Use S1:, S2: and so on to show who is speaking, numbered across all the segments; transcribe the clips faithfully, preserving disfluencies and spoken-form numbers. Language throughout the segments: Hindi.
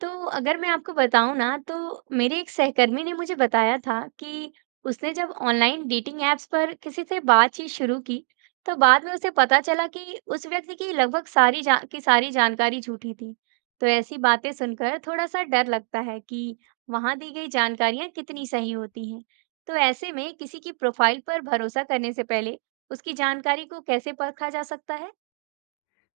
S1: तो अगर मैं आपको बताऊँ ना, तो मेरे एक सहकर्मी ने मुझे बताया था कि उसने जब ऑनलाइन डेटिंग ऐप्स पर किसी से बातचीत शुरू की, तो बाद में उसे पता चला कि उस व्यक्ति की लगभग सारी जा की सारी जानकारी झूठी थी। तो ऐसी बातें सुनकर थोड़ा-सा डर लगता है कि वहाँ दी गई जानकारियाँ कितनी सही होती हैं। तो ऐसे में किसी की प्रोफाइल पर भरोसा करने से पहले उसकी जानकारी को कैसे परखा जा सकता है?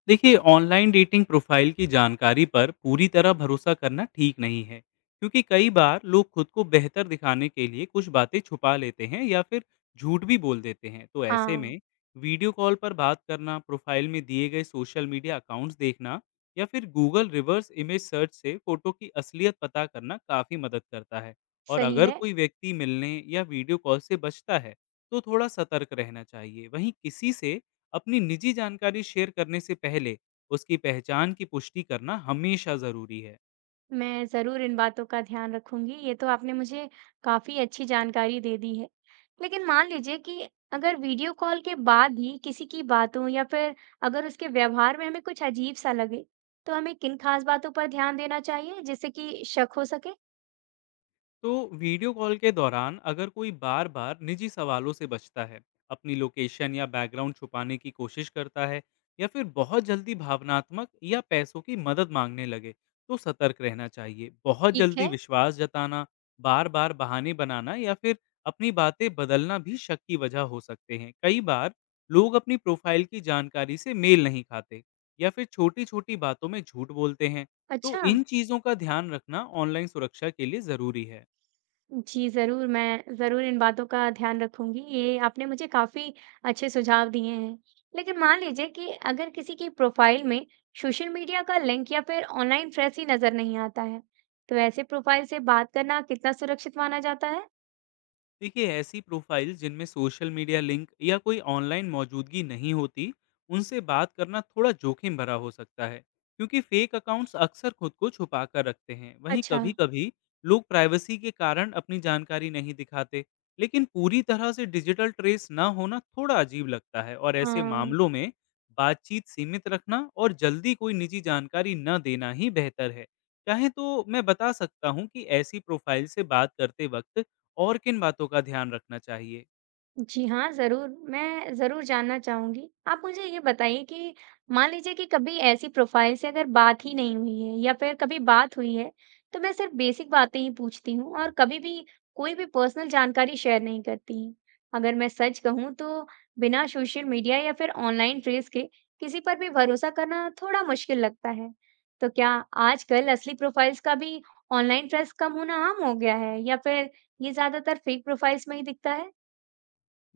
S2: देखिए ऑनलाइन डेटिंग प्रोफाइल की जानकारी पर पूरी तरह भरोसा करना ठीक नहीं है, क्योंकि कई बार लोग खुद को बेहतर दिखाने के लिए कुछ बातें छुपा लेते हैं या फिर झूठ भी बोल देते हैं। तो ऐसे
S1: हाँ।
S2: में वीडियो कॉल पर बात करना, प्रोफाइल में दिए गए सोशल मीडिया अकाउंट्स देखना या फिर गूगल रिवर्स इमेज सर्च से फोटो की असलियत पता करना काफ़ी मदद करता है। और
S1: सही
S2: अगर
S1: है।
S2: कोई व्यक्ति मिलने या वीडियो कॉल से बचता है, तो थोड़ा सतर्क रहना चाहिए। वहीं किसी से अपनी निजी जानकारी शेयर करने से पहले उसकी पहचान की पुष्टि करना हमेशा ज़रूरी है।
S1: मैं ज़रूर इन बातों का ध्यान रखूंगी। ये तो आपने मुझे काफ़ी अच्छी जानकारी दे दी है। लेकिन मान लीजिए कि अगर वीडियो कॉल के बाद भी किसी की बातों या फिर अगर उसके व्यवहार में हमें कुछ अजीब सा लगे, तो हमें किन खास बातों पर ध्यान देना चाहिए जिससे कि शक हो सके?
S2: तो वीडियो कॉल के दौरान अगर कोई बार बार निजी सवालों से बचता है, अपनी लोकेशन या बैकग्राउंड छुपाने की कोशिश करता है, या फिर बहुत जल्दी भावनात्मक या पैसों की मदद मांगने लगे, तो सतर्क रहना चाहिए। बहुत
S1: ठीक
S2: जल्दी
S1: है।
S2: विश्वास जताना, बार बार बहाने बनाना या फिर अपनी बातें बदलना भी शक की वजह हो सकते हैं। कई बार लोग अपनी प्रोफाइल की जानकारी से मेल नहीं खाते या फिर छोटी छोटी बातों में झूठ बोलते हैं। तो
S1: अच्छा।
S2: इन चीज़ों का ध्यान रखना ऑनलाइन सुरक्षा के लिए ज़रूरी है।
S1: जी, ज़रूर, मैं ज़रूर इन बातों का ध्यान रखूँगी। ये आपने मुझे काफ़ी अच्छे सुझाव दिए हैं। लेकिन मान लीजिए कि अगर किसी की प्रोफ़ाइल में सोशल मीडिया का लिंक या फिर ऑनलाइन ट्रेस ही नज़र नहीं आता है, तो ऐसे प्रोफ़ाइल से बात करना कितना सुरक्षित माना जाता है?
S2: देखिए ऐसी प्रोफाइल जिनमें सोशल मीडिया लिंक या कोई ऑनलाइन मौजूदगी नहीं होती, उनसे बात करना थोड़ा जोखिम भरा हो सकता है, क्योंकि फेक अकाउंट्स अक्सर खुद को छुपा कर रखते हैं। वहीं
S1: अच्छा,
S2: कभी कभी लोग प्राइवेसी के कारण अपनी जानकारी नहीं दिखाते, लेकिन पूरी तरह से डिजिटल ट्रेस ना होना थोड़ा अजीब लगता है। और ऐसे
S1: हाँ।
S2: मामलों में बातचीत सीमित रखना और जल्दी कोई निजी जानकारी न देना ही बेहतर है। चाहे तो मैं बता सकता हूँ कि ऐसी प्रोफाइल से बात करते वक्त और किन बातों का ध्यान रखना चाहिए?
S1: जी हाँ, ज़रूर। मैं ज़रूर जानना चाहूँगी। आप मुझे ये बताइए कि मान लीजिए कि कभी ऐसी प्रोफ़ाइल से अगर बात ही नहीं हुई है या फिर कभी बात हुई है, तो मैं सिर्फ़ बेसिक बातें ही पूछती हूँ और कभी भी कोई भी पर्सनल जानकारी शेयर नहीं करती। हूँ। अगर मैं सच कहूँ तो बिना सोशल मीडिया या फिर ऑनलाइन ट्रेस के किसी पर भी भरोसा करना थोड़ा मुश्किल लगता है। तो क्या आजकल असली प्रोफ़ाइल्स का भी ऑनलाइन ट्रस्ट कम होना आम हो गया है या फिर ये ज़्यादातर फ़ेक प्रोफ़ाइल्स में ही दिखता है?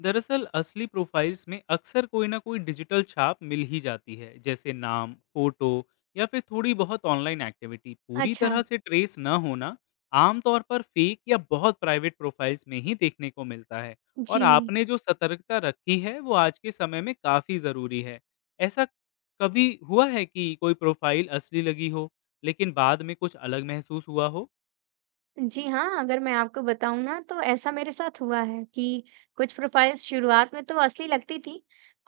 S2: दरअसल असली प्रोफाइल्स में अक्सर कोई ना कोई डिजिटल छाप मिल ही जाती है, जैसे नाम, फोटो या फिर थोड़ी बहुत ऑनलाइन एक्टिविटी। पूरी
S1: अच्छा।
S2: तरह से ट्रेस ना होना आमतौर पर फेक या बहुत प्राइवेट प्रोफाइल्स में ही देखने को मिलता है। और
S1: जी।
S2: आपने जो सतर्कता रखी है, वो आज के समय में काफ़ी ज़रूरी है। ऐसा कभी हुआ है कि कोई प्रोफाइल असली लगी हो, लेकिन बाद में कुछ अलग महसूस हुआ हो?
S1: जी हाँ, अगर मैं आपको बताऊँ ना तो ऐसा मेरे साथ हुआ है कि कुछ प्रोफाइल्स शुरुआत में तो असली लगती थी।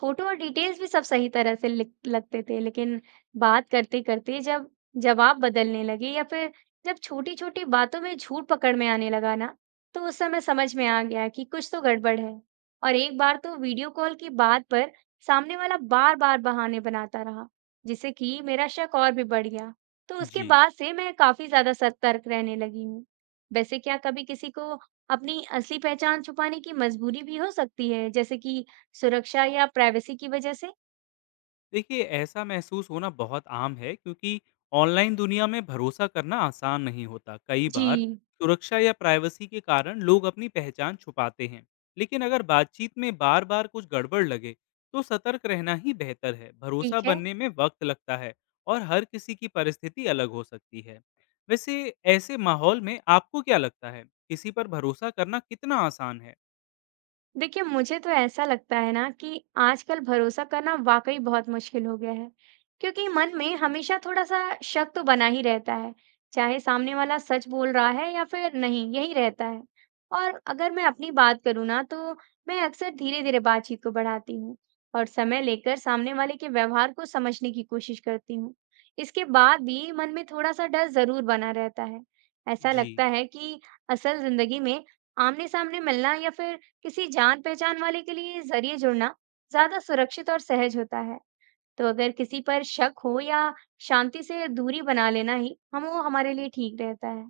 S1: फ़ोटो और डिटेल्स भी सब सही तरह से लिख लगते थे, लेकिन बात करते-करते जब जवाब बदलने लगे या फिर जब छोटी-छोटी बातों में झूठ पकड़ में आने लगा ना, तो उस समय समझ में आ गया कि कुछ तो गड़बड़ है। और एक बार तो वीडियो कॉल की बात पर सामने वाला बार-बार बहाने बनाता रहा, जिससे कि मेरा शक और भी बढ़ गया। तो उसके
S2: जी,
S1: बाद से मैं काफ़ी ज़्यादा सतर्क रहने लगी हूँ। वैसे क्या कभी किसी को अपनी असली पहचान छुपाने की मजबूरी भी हो सकती है, जैसे कि सुरक्षा या प्राइवेसी की वजह से?
S2: देखिए ऐसा महसूस होना बहुत आम है, क्योंकि ऑनलाइन दुनिया में भरोसा करना आसान नहीं होता। कई
S1: जी,
S2: बार सुरक्षा या प्राइवेसी के कारण लोग अपनी पहचान छुपाते हैं, लेकिन अगर बातचीत में बार बार कुछ गड़बड़ लगे, तो सतर्क रहना ही बेहतर है। भरोसा
S1: ठीक है।
S2: बनने में वक्त लगता है और हर किसी की परिस्थिति अलग हो सकती है। वैसे ऐसे माहौल में आपको क्या लगता है, किसी पर भरोसा करना कितना आसान है?
S1: देखिए, मुझे तो ऐसा लगता है ना कि आजकल भरोसा करना वाकई बहुत मुश्किल हो गया है, क्योंकि मन में हमेशा थोड़ा सा शक तो बना ही रहता है, चाहे सामने वाला सच बोल रहा है या फिर नहीं, यही रहता है। और अगर मैं अपनी बात करूँ ना, तो मैं अक्सर धीरे धीरे बातचीत को बढ़ाती हूँ और समय लेकर सामने वाले के व्यवहार को समझने की कोशिश करती हूँ। इसके बाद भी मन में थोड़ा सा डर जरूर बना रहता है। ऐसा
S2: जी,
S1: लगता है कि असल जिंदगी में आमने सामने मिलना या फिर किसी जान पहचान वाले के लिए जरिए जुड़ना ज्यादा सुरक्षित और सहज होता है। तो अगर किसी पर शक हो या शांति से दूरी बना लेना ही हम वो हमारे लिए ठीक रहता है।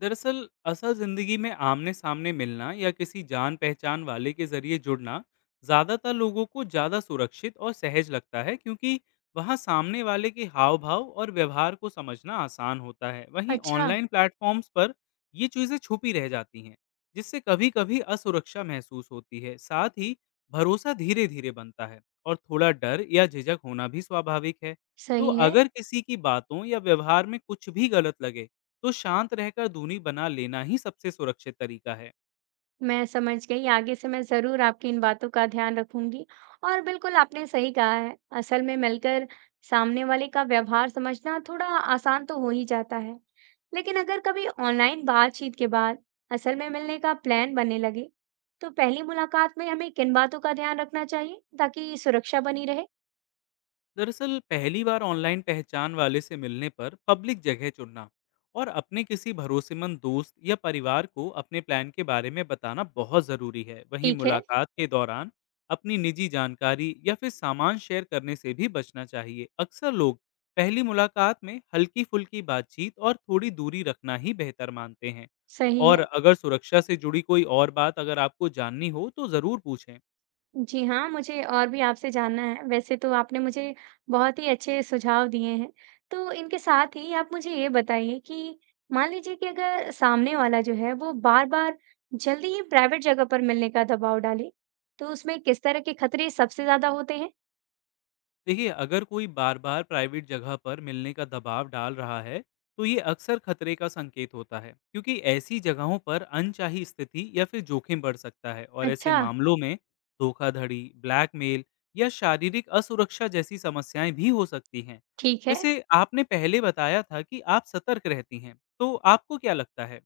S2: दरअसल असल जिंदगी में आमने सामने मिलना या किसी जान पहचान वाले के जरिए जुड़ना ज्यादातर लोगों को ज्यादा सुरक्षित और सहज लगता है, क्योंकि वहां सामने वाले के हाव भाव और व्यवहार को समझना आसान होता है। वहीं
S1: अच्छा।
S2: ऑनलाइन प्लेटफॉर्म्स पर ये चीजें छुपी रह जाती हैं, जिससे कभी कभी असुरक्षा महसूस होती है। साथ ही भरोसा धीरे धीरे बनता है और थोड़ा डर या झिझक होना भी स्वाभाविक है। तो
S1: सही है।
S2: अगर किसी की बातों या व्यवहार में कुछ भी गलत लगे, तो शांत रहकर दूरी बना लेना ही सबसे सुरक्षित तरीका है।
S1: मैं समझ गई, आगे से मैं जरूर आपकी इन बातों का ध्यान रखूंगी। और बिल्कुल, आपने सही कहा है, असल में मिलकर सामने वाले का व्यवहार समझना थोड़ा आसान तो हो ही जाता है। लेकिन अगर कभी ऑनलाइन बातचीत के बाद असल में मिलने का प्लान बनने लगे, तो पहली मुलाकात में हमें किन बातों का ध्यान रखना चाहिए ताकि सुरक्षा बनी रहे?
S2: दरअसल पहली बार ऑनलाइन पहचान वाले से मिलने पर पब्लिक जगह चुनना और अपने किसी भरोसेमंद दोस्त या परिवार को अपने प्लान के बारे में बताना बहुत ज़रूरी है। वहीं
S1: ठीक है।
S2: मुलाकात के दौरान अपनी निजी जानकारी या फिर सामान शेयर करने से भी बचना चाहिए। अक्सर लोग पहली मुलाकात में हल्की फुल्की बातचीत और थोड़ी दूरी रखना ही बेहतर मानते हैं।
S1: सही
S2: और
S1: है।
S2: अगर सुरक्षा से जुड़ी कोई और बात अगर आपको जाननी हो, तो ज़रूर पूछें।
S1: जी हाँ, मुझे और भी आपसे जानना है। वैसे तो आपने मुझे बहुत ही अच्छे सुझाव दिए हैं। तो इनके साथ ही आप मुझे ये बताइए कि मान लीजिए कि अगर सामने वाला जो है वो बार-बार जल्दी ही प्राइवेट जगह पर मिलने का दबाव डाले, तो उसमें किस तरह के खतरे सबसे ज़्यादा होते हैं?
S2: देखिए अगर कोई बार बार प्राइवेट जगह पर मिलने का दबाव डाल रहा है, तो ये अक्सर खतरे का संकेत होता है, क्योंकि ऐसी जगहों पर अनचाही स्थिति या फिर जोखिम बढ़ सकता है। और ऐसे
S1: अच्छा।
S2: मामलों में धोखाधड़ी, ब्लैकमेल या शारीरिक असुरक्षा जैसी समस्याएं भी हो सकती हैं।
S1: ठीक है।
S2: वैसे आपने पहले बताया था कि आप सतर्क रहती हैं, तो आपको क्या लगता है,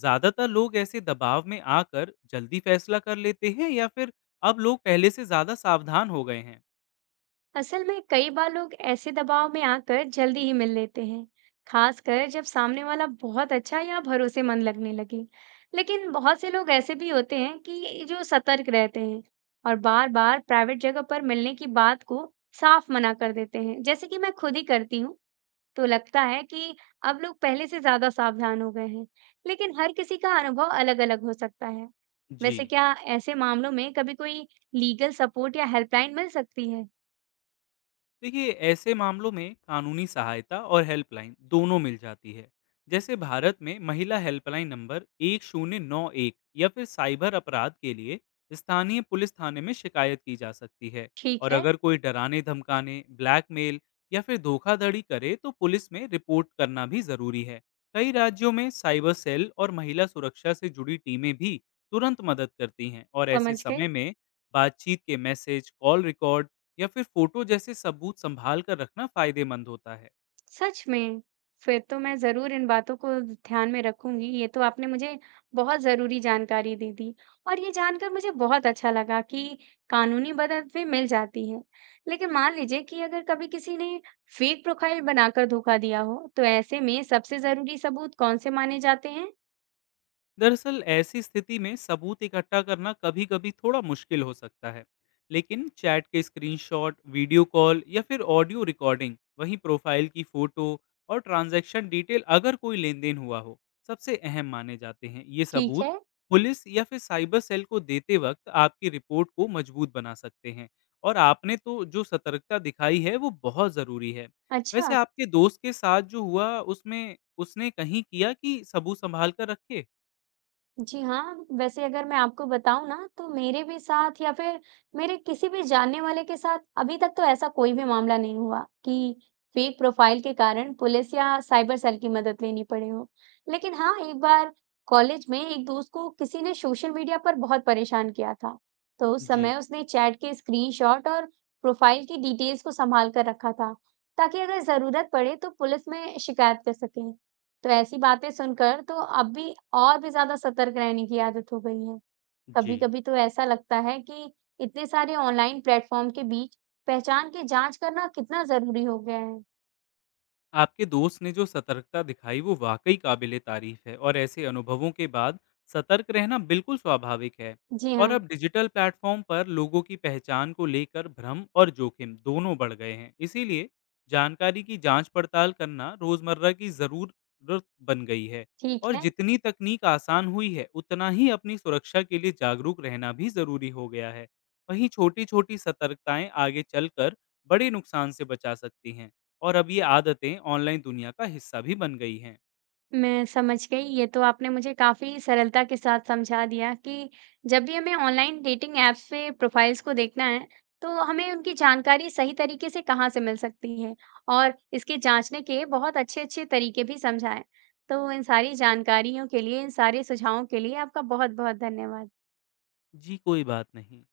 S2: ज्यादातर लोग ऐसे दबाव में आकर जल्दी फैसला कर लेते हैं या फिर अब लोग पहले से ज्यादा सावधान हो गए हैं?
S1: असल में कई बार लोग ऐसे दबाव में आकर जल्दी ही मिल लेते हैं, खासकर जब सामने वाला बहुत अच्छा या भरोसेमंद लगने लगे। लेकिन बहुत से लोग ऐसे भी होते हैं कि जो सतर्क रहते हैं और बार-बार प्राइवेट जगह पर मिलने की बात को साफ मना कर देते हैं, जैसे कि मैं खुद ही करती हूँ। तो लगता है कि अब लोग पहले से ज्यादा सावधान हो गए हैं, लेकिन हर किसी का अनुभव अलग-अलग हो सकता है।
S2: जी,
S1: वैसे क्या ऐसे मामलों में कभी कोई लीगल सपोर्ट या हेल्पलाइन मिल सकती है?
S2: देखिए ऐसे मामलों में कानूनी सहायता और हेल्पलाइन दोनों मिल जाती है। जैसे भारत में महिला हेल्पलाइन नंबर एक शून्य नौ एक या फिर साइबर अपराध के लिए स्थानीय पुलिस थाने में शिकायत की जा सकती है।
S1: ठीक
S2: और
S1: है।
S2: अगर कोई डराने, धमकाने, ब्लैकमेल या फिर धोखाधड़ी करे, तो पुलिस में रिपोर्ट करना भी जरूरी है। कई राज्यों में साइबर सेल और महिला सुरक्षा से जुड़ी टीमें भी तुरंत मदद करती हैं। और ऐसे
S1: समझ गई।
S2: समय में बातचीत के मैसेज, कॉल रिकॉर्ड या फिर फोटो जैसे सबूत संभाल कर रखना फायदेमंद होता है।
S1: सच में? फिर तो मैं ज़रूर इन बातों को ध्यान में रखूँगी। ये तो आपने मुझे बहुत ज़रूरी जानकारी दे दी और ये जानकर मुझे बहुत अच्छा लगा कि कानूनी मदद भी मिल जाती है। लेकिन मान लीजिए कि अगर कभी किसी ने फेक प्रोफ़ाइल बनाकर धोखा दिया हो, तो ऐसे में सबसे ज़रूरी सबूत कौन से माने जाते हैं?
S2: दरअसल ऐसी स्थिति में सबूत इकट्ठा करना कभी-कभी थोड़ा मुश्किल हो सकता है, लेकिन चैट के स्क्रीनशॉट, वीडियो कॉल या फिर ऑडियो रिकॉर्डिंग, वहीं प्रोफाइल की फोटो और ट्रांजैक्शन डिटेल अगर कोई लेन-देन हुआ हो, सबसे अहम माने जाते हैं। ये
S1: ठीक
S2: सबूत
S1: है।
S2: पुलिस या फिर साइबर सेल को देते वक्त आपकी रिपोर्ट को मजबूत बना सकते हैं। और आपने तो जो सतर्कता दिखाई है, वो बहुत ज़रूरी है।
S1: अच्छा।
S2: वैसे आपके दोस्त के साथ जो हुआ, उसमें उसने कहीं किया कि सबूत संभाल कर रखे?
S1: जी हाँ, वैसे अगर मैं आपको बताऊँ ना तो मेरे भी साथ या फिर मेरे किसी भी जानने वाले के साथ अभी तक तो ऐसा कोई भी मामला नहीं हुआ कि फेक प्रोफाइल के कारण पुलिस या साइबर सेल की मदद लेनी पड़ी हो। लेकिन हाँ, एक बार कॉलेज में एक दोस्त को किसी ने सोशल मीडिया पर बहुत परेशान किया था। तो उस
S2: जी,
S1: समय उसने चैट के स्क्रीनशॉट और प्रोफाइल की डिटेल्स को संभाल कर रखा था, ताकि अगर जरूरत पड़े तो पुलिस में शिकायत कर सके। तो ऐसी बातें सुनकर तो अब भी और भी ज़्यादा सतर्क रहने की आदत हो गई है।
S2: जी।
S1: कभी-कभी तो ऐसा लगता है कि इतने सारे ऑनलाइन प्लेटफ़ॉर्म के बीच पहचान की जाँच करना कितना ज़रूरी हो गया है।
S2: आपके दोस्त ने जो सतर्कता दिखाई, वो वाक़ई काबिल-ए-तारीफ़ है और ऐसे अनुभवों के बाद सतर्क रहना बिल्कुल स्वाभाविक है।
S1: जी
S2: और
S1: हाँ,
S2: अब डिजिटल प्लेटफ़ॉर्म पर लोगों की पहचान को लेकर भ्रम और जोखिम दोनों बढ़ गए हैं। इसीलिए जानकारी की जाँच-पड़ताल करना रोज़मर्रा की ज़रूरत बन गई है।
S1: ठीक
S2: और
S1: है।
S2: जितनी तकनीक आसान हुई है, उतना ही अपनी सुरक्षा के लिए जागरूक रहना भी ज़रूरी हो गया है। वहीं छोटी-छोटी सतर्कताएँ आगे चलकर बड़े नुकसान से बचा सकती हैं। और अब ये आदतें ऑनलाइन दुनिया का हिस्सा भी बन गई हैं।
S1: मैं समझ गई। ये तो आपने मुझे काफ़ी सरलता के साथ समझा दिया कि जब भी हमें ऑनलाइन डेटिंग ऐप्स पे प्रोफाइल्स को देखना है, तो हमें उनकी जानकारी सही तरीके से कहाँ से मिल सकती है और इसके जाँचने के बहुत अच्छे-अच्छे तरीके भी समझाएँ। तो इन सारी जानकारियों के लिए, इन सारे सुझावों के लिए आपका बहुत-बहुत धन्यवाद।
S2: जी, कोई बात नहीं।